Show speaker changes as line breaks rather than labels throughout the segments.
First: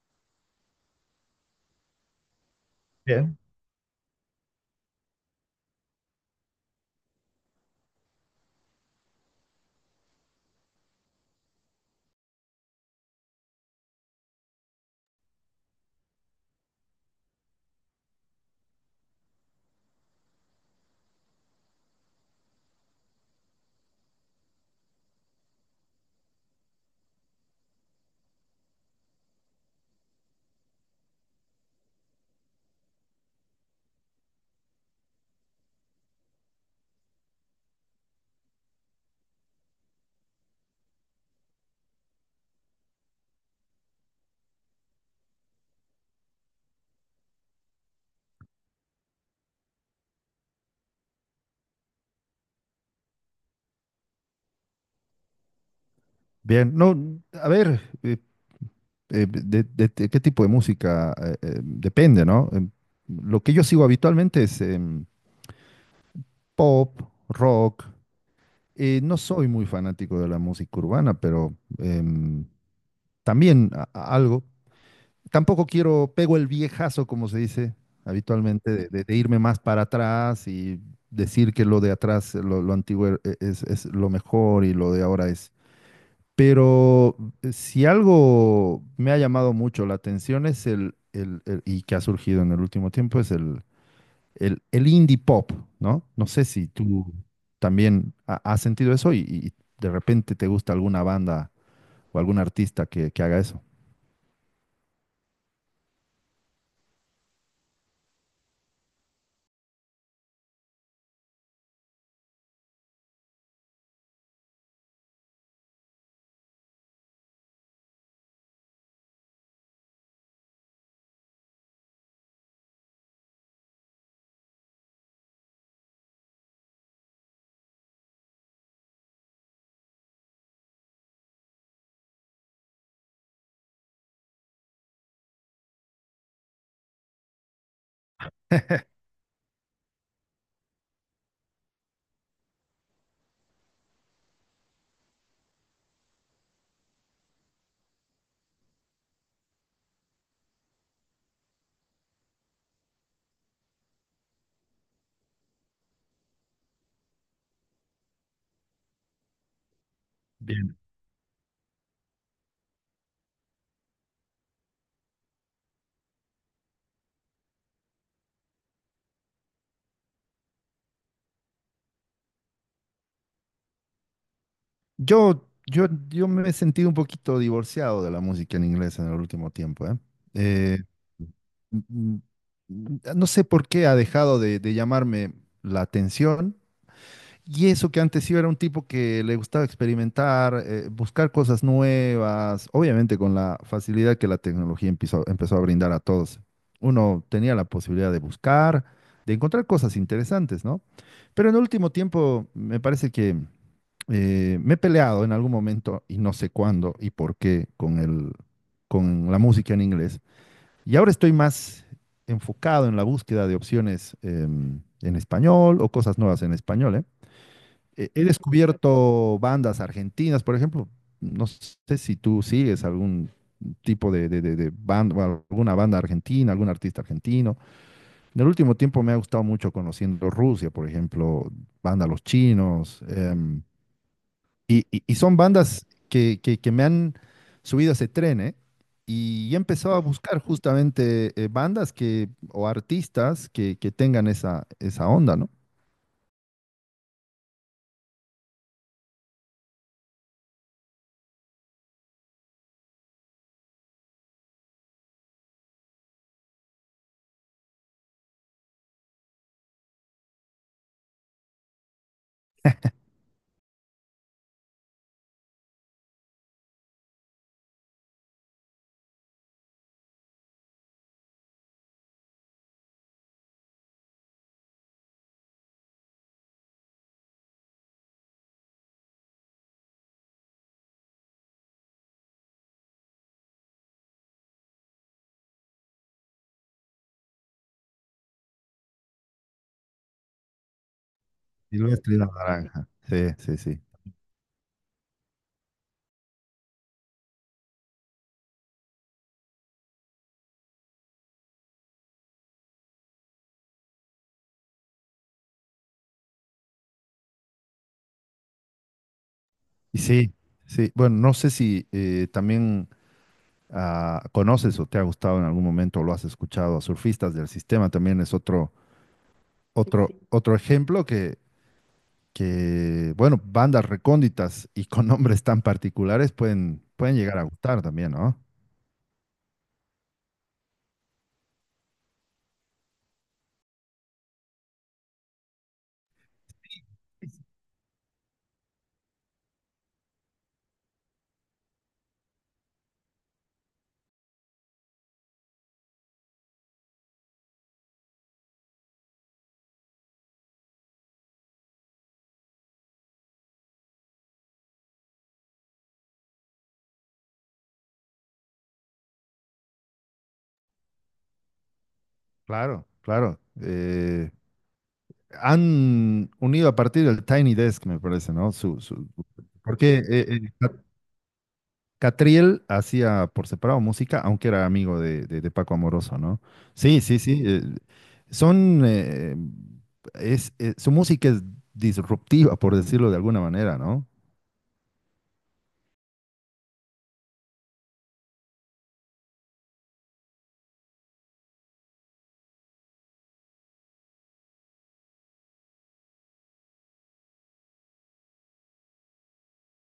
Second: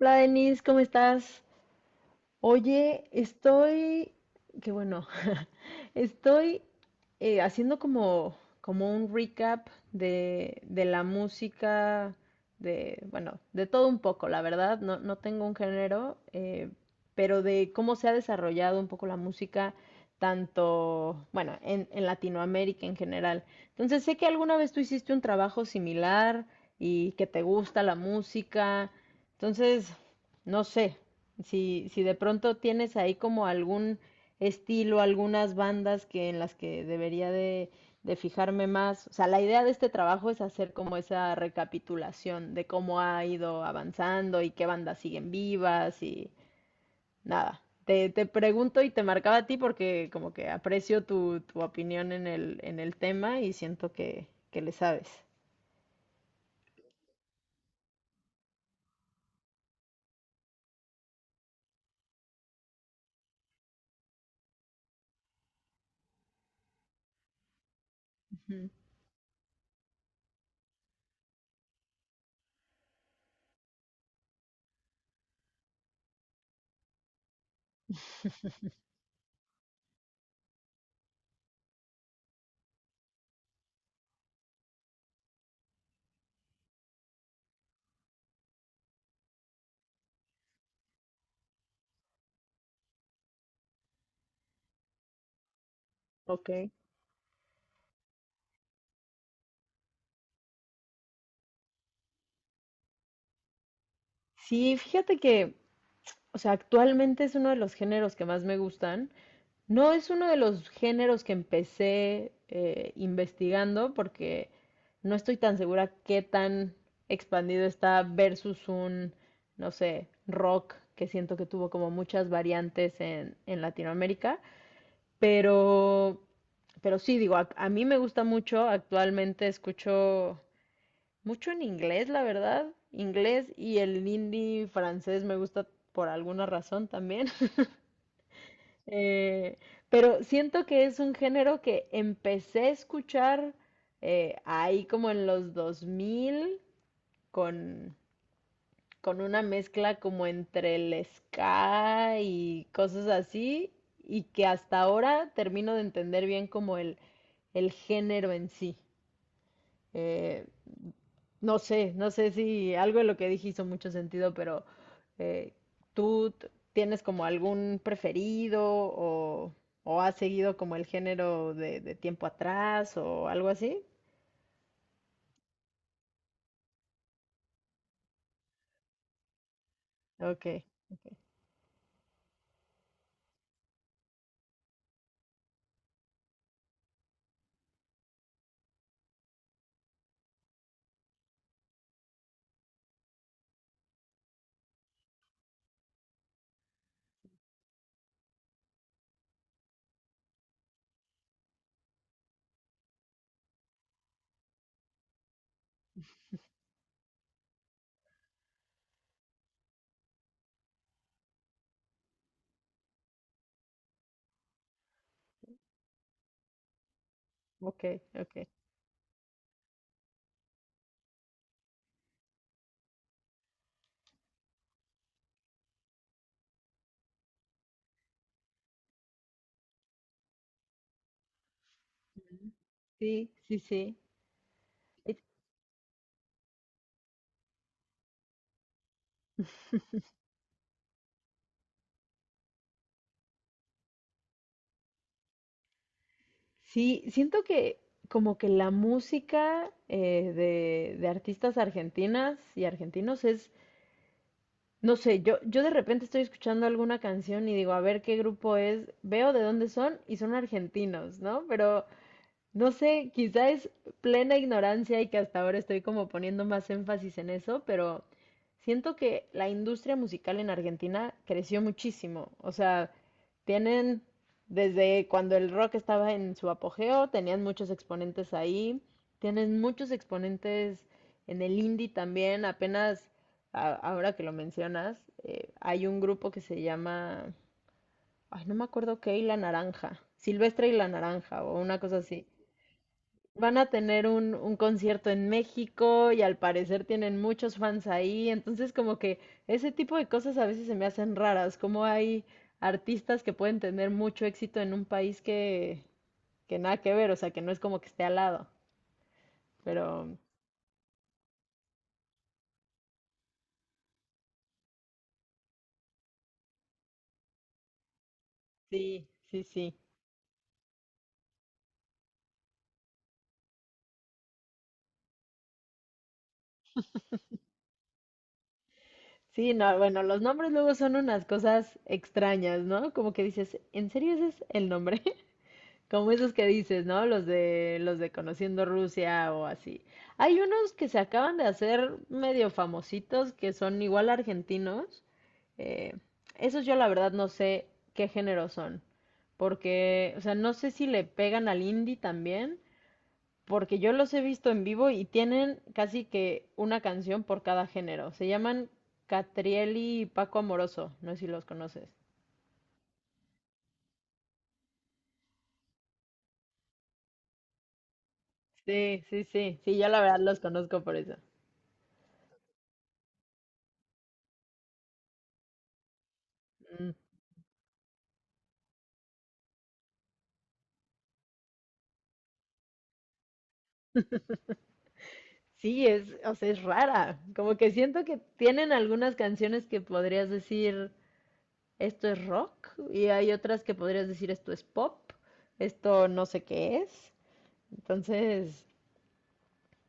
Hola, Denis, ¿cómo estás? Oye,
Bien.
estoy, qué bueno, estoy haciendo como, como un recap de la música, de, bueno, de todo un poco, la verdad, no, no tengo un género, pero de cómo se ha desarrollado un poco la música, tanto, bueno, en Latinoamérica en general. Entonces, sé que alguna vez tú hiciste un trabajo similar y que te gusta la música, entonces, no sé. Si, si de pronto tienes ahí como algún estilo, algunas bandas que en las que debería de fijarme más. O sea, la idea de este trabajo es hacer como esa recapitulación de cómo ha ido avanzando y qué bandas siguen vivas y nada. Te pregunto y te marcaba a ti porque como que aprecio tu, tu opinión en el tema y siento que le sabes.
Bien, no, a ver, de- De qué tipo de música depende, ¿no? Lo que yo sigo habitualmente es pop, rock.
Ujú.
No soy muy fanático de la música urbana, pero también algo. Tampoco quiero, pego el viejazo, como se dice habitualmente, de irme más para atrás y decir que lo de atrás, lo antiguo es lo mejor y lo de ahora es. Pero si algo me ha llamado mucho la atención es y que ha surgido en el último tiempo, es el indie pop, ¿no? No sé
Ok.
si tú también has sentido eso y de repente te gusta alguna banda o algún artista que haga eso.
Sí, fíjate que, o sea, actualmente es uno de los géneros que más me gustan. No es uno de los géneros que empecé investigando porque no estoy tan segura qué tan expandido está versus un, no sé, rock que siento que tuvo como muchas variantes en Latinoamérica. Pero, pero sí, digo, a mí me gusta mucho. Actualmente escucho mucho en inglés, la verdad. Inglés y el indie francés me gusta por alguna razón también. Eh, pero siento que es un género que empecé a escuchar ahí como en los 2000 con, con una mezcla como entre el ska y cosas así y que hasta ahora termino de entender bien como el género en sí. Eh,
Bien.
no sé, no sé si algo de lo que dije hizo mucho sentido, pero eh, ¿tú tienes como algún preferido o has seguido como el género de tiempo atrás o algo así?
Yo me he sentido un poquito divorciado de la música en inglés en el último tiempo, ¿eh?
Ok,
Eh, mm, No sé por qué ha dejado de llamarme la atención. Y eso que antes sí era un tipo que le gustaba experimentar, buscar cosas nuevas, obviamente con la facilidad que la tecnología empezó a brindar a todos. Uno tenía la posibilidad de buscar, de encontrar cosas interesantes, ¿no? Pero en el último tiempo me parece que me he peleado en algún momento y no sé cuándo y por qué con con la música en inglés. Y ahora estoy más enfocado en la búsqueda de opciones en español o cosas nuevas en español, ¿eh?
ok,
He
ok.
descubierto bandas argentinas, por ejemplo, no sé si tú sigues algún tipo de, de banda, o alguna banda argentina, algún artista argentino. En el último tiempo me ha gustado mucho conociendo Rusia, por ejemplo, banda Los
Ujú.
Chinos,
Sí, sí, sí. Eh,
y son bandas que, que me han subido a ese tren, ¿eh? Y he empezado a buscar justamente bandas que, o artistas que tengan esa, esa onda, ¿no?
sí, siento que como que la música de artistas argentinas y argentinos es... No sé, yo de repente estoy escuchando alguna canción y digo, a ver qué grupo es, veo de dónde son y son argentinos, ¿no? Pero no sé, quizá es plena ignorancia y que hasta ahora estoy como poniendo más énfasis en eso, pero siento que la industria musical en Argentina creció muchísimo. O sea, tienen desde cuando el rock estaba en su apogeo, tenían muchos exponentes ahí, tienen muchos exponentes en el indie también, apenas ahora que lo mencionas, hay un grupo que se llama, ay, no me acuerdo qué, y la Naranja, Silvestre y la Naranja o una cosa
Silvestre y la
así.
Naranja. Sí,
Van
sí,
a
sí.
tener un concierto en México y al parecer tienen muchos fans ahí, entonces como que ese tipo de cosas a veces se me hacen raras, como hay artistas que pueden tener mucho éxito en un país que nada que ver, o sea, que no es como que esté al lado,
Y
pero
sí, sí. Bueno, no sé si también conoces o te ha gustado en algún momento o lo has escuchado a surfistas del sistema. También es otro,
sí, sí, sí.
otro. Sí, otro ejemplo que, bueno, bandas recónditas y con nombres tan particulares pueden, pueden llegar a gustar también, ¿no?
Sí, no, bueno, los nombres luego son unas cosas extrañas, ¿no? Como que dices, ¿en serio ese es el nombre? Como esos que dices, ¿no? Los de Conociendo Rusia o así. Hay unos que se acaban de hacer medio famositos que son igual argentinos. Eh, esos yo la verdad no sé qué género son, porque, o sea, no sé si le pegan al indie también, porque yo los he visto en vivo y tienen casi que una canción por cada género. Se llaman Catrieli y Paco Amoroso, no sé si los conoces.
Claro, claro. Han unido a partir del Tiny Desk, me parece, ¿no?
Sí, sí, sí, sí, yo
Porque
la verdad los
eh,
conozco por eso.
Catriel hacía por separado música, aunque era amigo de, de Paco Amoroso, ¿no?
Mm.
Sí, sí, sí. Son, eh, su música es disruptiva, por decirlo de alguna manera, ¿no?
Sí, es, o sea, es rara. Como que siento que tienen algunas canciones que podrías decir esto es rock y hay otras que podrías decir esto es pop, esto no sé qué es. Entonces,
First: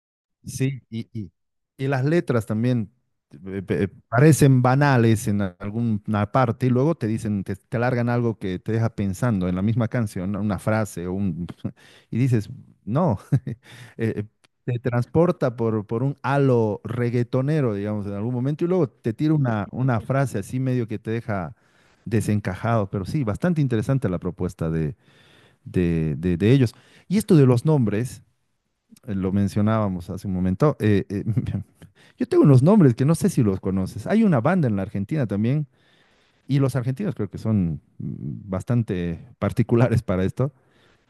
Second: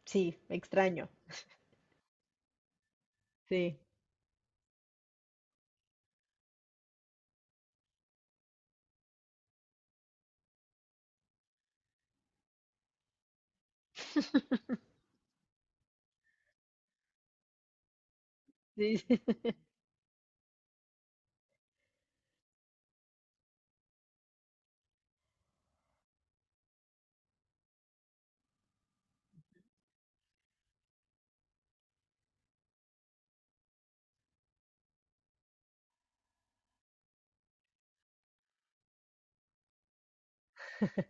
sí,
Sí,
extraño.
y las letras también
Sí,
parecen banales en alguna parte y luego te dicen, te largan algo que te deja pensando en la misma canción, ¿no? Una frase o un... Y dices, no, eh,
sí,
te transporta por un halo reggaetonero, digamos, en algún momento y luego
sí.
te tira una frase así medio que te deja desencajado, pero sí, bastante interesante la propuesta de, de ellos. Y esto de los nombres lo mencionábamos hace un momento. Yo tengo unos nombres que no sé si los conoces. Hay una banda en la Argentina también, y los argentinos creo que son bastante particulares para esto.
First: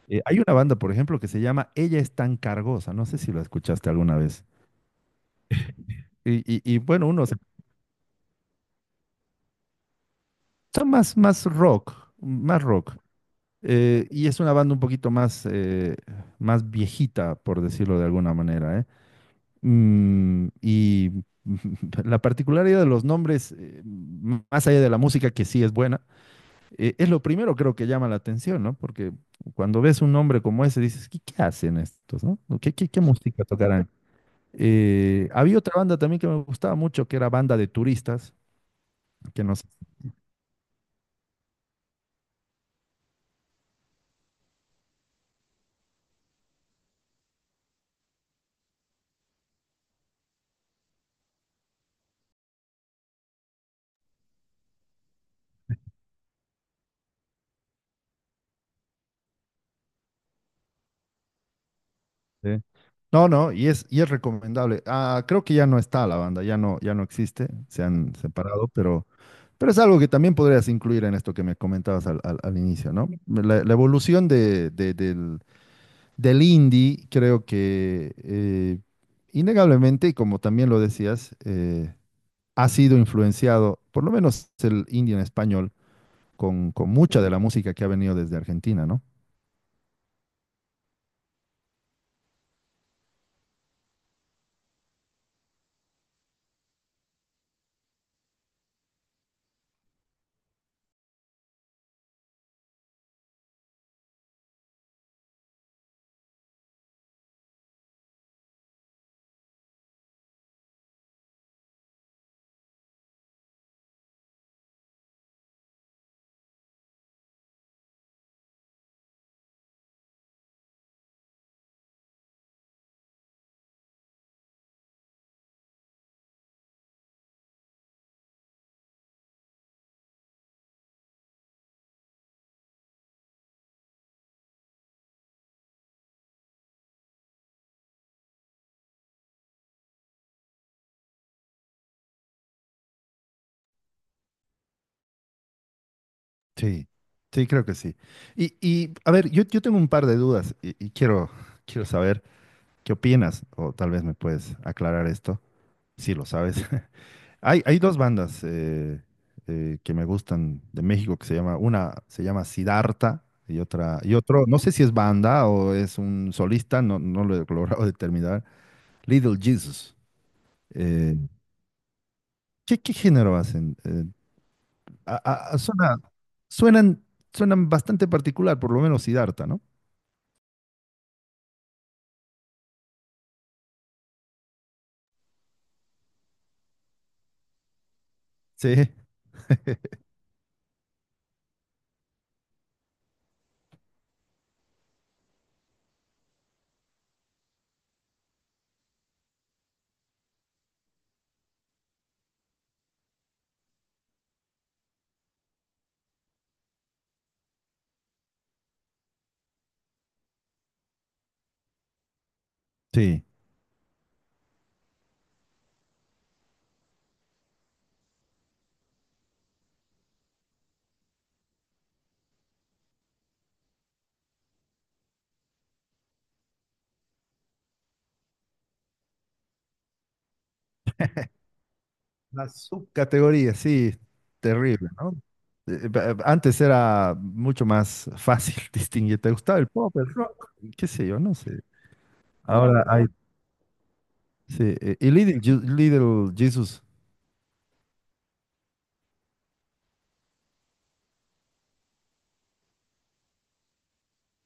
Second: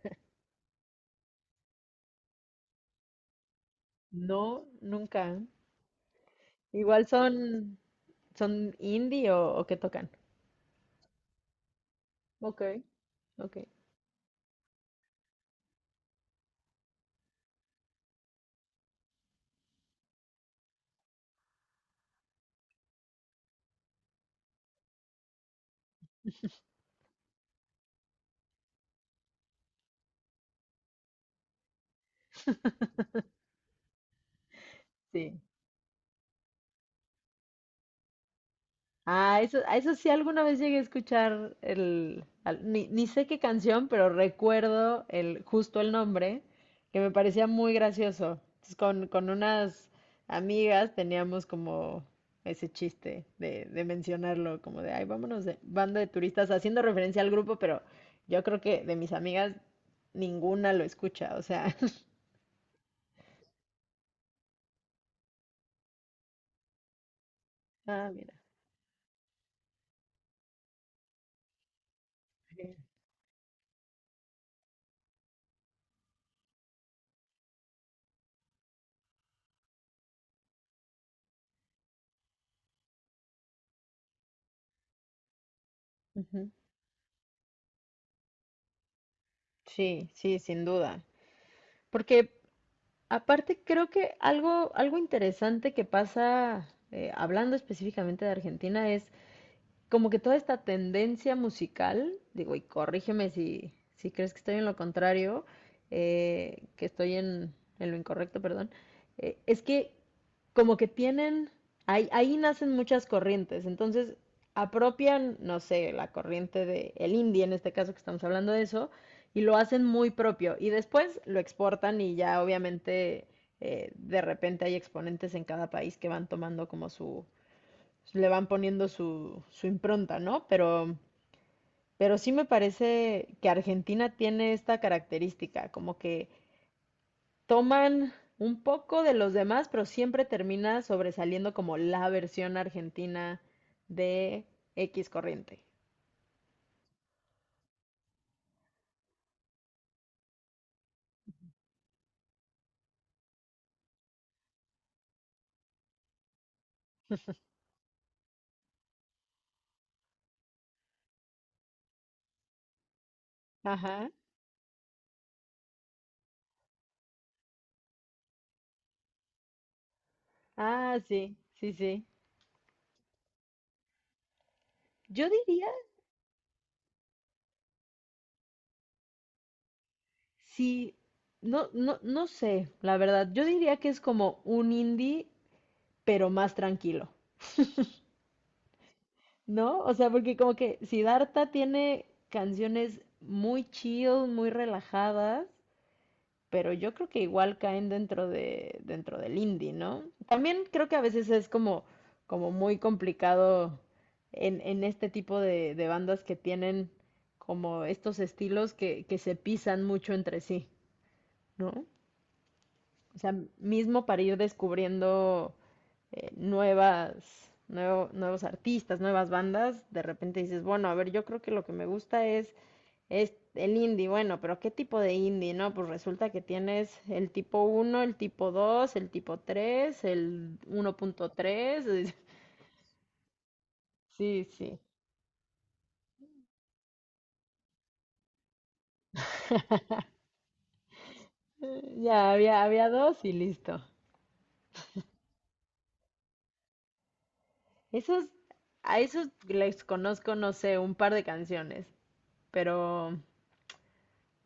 Hay una banda, por ejemplo, que se llama Ella es tan cargosa. No sé si la escuchaste alguna vez.
No, nunca.
Y, bueno,
Igual
uno se...
son, son indie o qué tocan.
Son más, más rock,
Ok,
más rock.
ok.
Y es una banda un poquito más, más viejita, por decirlo de alguna manera, ¿eh? Y la particularidad de los nombres, más allá de la música que sí es buena, es lo primero creo que llama la atención, ¿no? Porque cuando ves un nombre como ese dices, ¿qué, qué hacen estos, no? ¿No? ¿Qué, qué, qué música tocarán? Eh,
Sí.
había otra banda también que me gustaba mucho, que era Banda de Turistas,
Ah,
que no
eso, a eso sí alguna vez llegué a escuchar el, al- ni, ni sé qué canción, pero recuerdo el, justo el nombre, que me parecía muy gracioso. Entonces, con unas amigas teníamos como ese chiste de mencionarlo, como de, ay, vámonos de banda de turistas, haciendo referencia al grupo, pero yo creo que de mis amigas ninguna lo escucha, o sea,
sé. No, no, y es recomendable. Ah, creo que ya no está la banda, ya no, ya no existe, se
ah,
han
mira.
separado, pero es algo que también podrías incluir en esto que me comentabas al, al inicio, ¿no? La evolución de, del, del indie, creo que innegablemente, y como también lo decías, ha sido influenciado, por lo menos el indie en español,
Ujú.
con mucha de la música que ha venido desde Argentina, ¿no?
Sí, sí, sin duda. Porque aparte, creo que algo, algo interesante que pasa, hablando específicamente de Argentina, es como que toda esta tendencia musical, digo, y corrígeme si, si crees que estoy en lo contrario, que estoy en lo incorrecto, perdón, es que como que tienen, ahí, ahí nacen muchas corrientes, entonces apropian, no sé, la corriente de el indie en este caso que estamos hablando de eso, y lo hacen muy propio, y después lo exportan y ya obviamente de repente hay exponentes en cada país que van tomando como su, le van poniendo su, su impronta, ¿no? Pero sí me parece que Argentina tiene esta característica, como que toman un poco de los demás, pero siempre termina sobresaliendo como la versión argentina de X corriente.
Sí, sí, creo que sí. Y a ver, yo tengo un par de dudas y quiero, quiero saber qué opinas, o tal vez me puedes aclarar esto, si lo sabes. Hay dos bandas que me gustan de México que se llama, una se llama Siddhartha y otra,
Ajá.
y otro, no sé si es banda o es un solista, no, no lo he logrado determinar, Little Jesus.
Ah,
Eh,
sí, sí, sí.
¿Qué, qué género hacen? A-
Yo
a- a-
diría,
suena- suenan, suenan bastante particular, por lo menos Siddhartha, ¿no?
sí, no, no, no sé, la verdad, yo diría que es como un indie, pero más tranquilo.
Sí,
¿No? O sea, porque como que Siddhartha tiene canciones muy chill, muy relajadas, pero yo creo que igual caen dentro de, dentro del indie, ¿no? También creo que a veces es como, como muy complicado en este tipo de bandas que tienen como estos estilos que se pisan mucho entre sí, ¿no? O
sí.
sea, mismo para ir descubriendo nuevas, nuevos artistas, nuevas bandas, de repente dices, bueno, a ver, yo creo que lo que me gusta es el indie, bueno, pero ¿qué tipo de indie, no? Pues resulta que tienes el tipo uno el tipo 2 el tipo 3 el 1.3.
La subcategoría, sí,
Sí, sí,
terrible, ¿no? Antes era mucho más fácil distinguir. ¿Te gustaba el pop, el rock? ¿Qué sé yo? No sé.
ya había,
Ahora
había
hay.
dos y listo.
Sí. Y Little Jesus.
Esos, a esos les conozco, no sé, un par de canciones, pero...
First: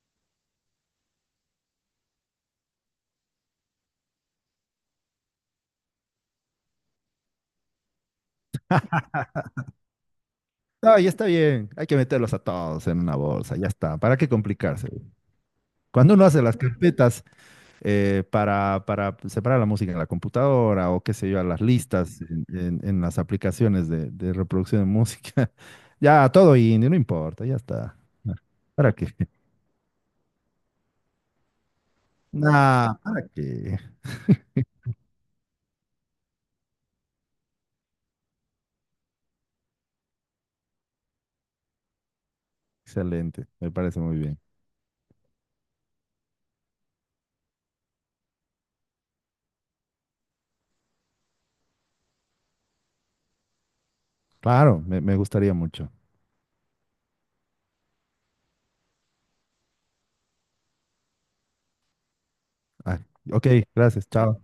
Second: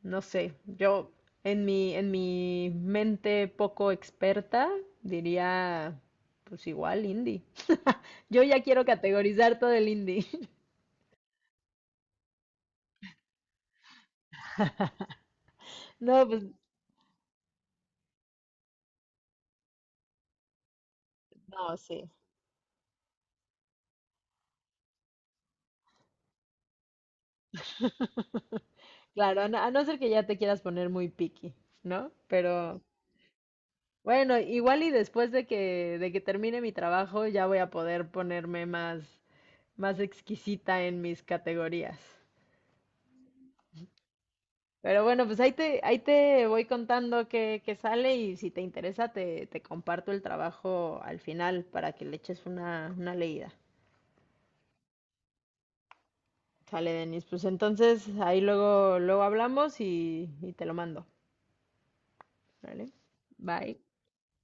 No sé, yo en mi mente poco experta diría, pues igual indie. Yo ya quiero categorizar todo el indie.
No, ya está bien. Hay que meterlos a todos en una bolsa. Ya está. ¿Para qué complicarse? Cuando uno
No, pues
hace las carpetas, para separar la música en la computadora o qué sé yo, a las
no, sí.
listas en, en las aplicaciones de reproducción de música. Ya, todo indie, no importa, ya está. Ah, ¿para qué?
Claro, a no ser que ya te quieras poner muy picky, ¿no? Pero
Nah, ¿para qué?
bueno, igual y después de que termine mi trabajo ya voy a poder ponerme más, más exquisita en mis categorías.
Excelente, me parece muy bien.
Pero bueno, pues ahí te voy contando qué, qué sale y si te interesa te, te comparto el trabajo al final para que le eches una leída.
Claro, me gustaría mucho.
Sale, Denis. Pues entonces ahí luego, luego hablamos y te lo mando. ¿Vale?
Ah, ok,
Bye.
gracias, chao.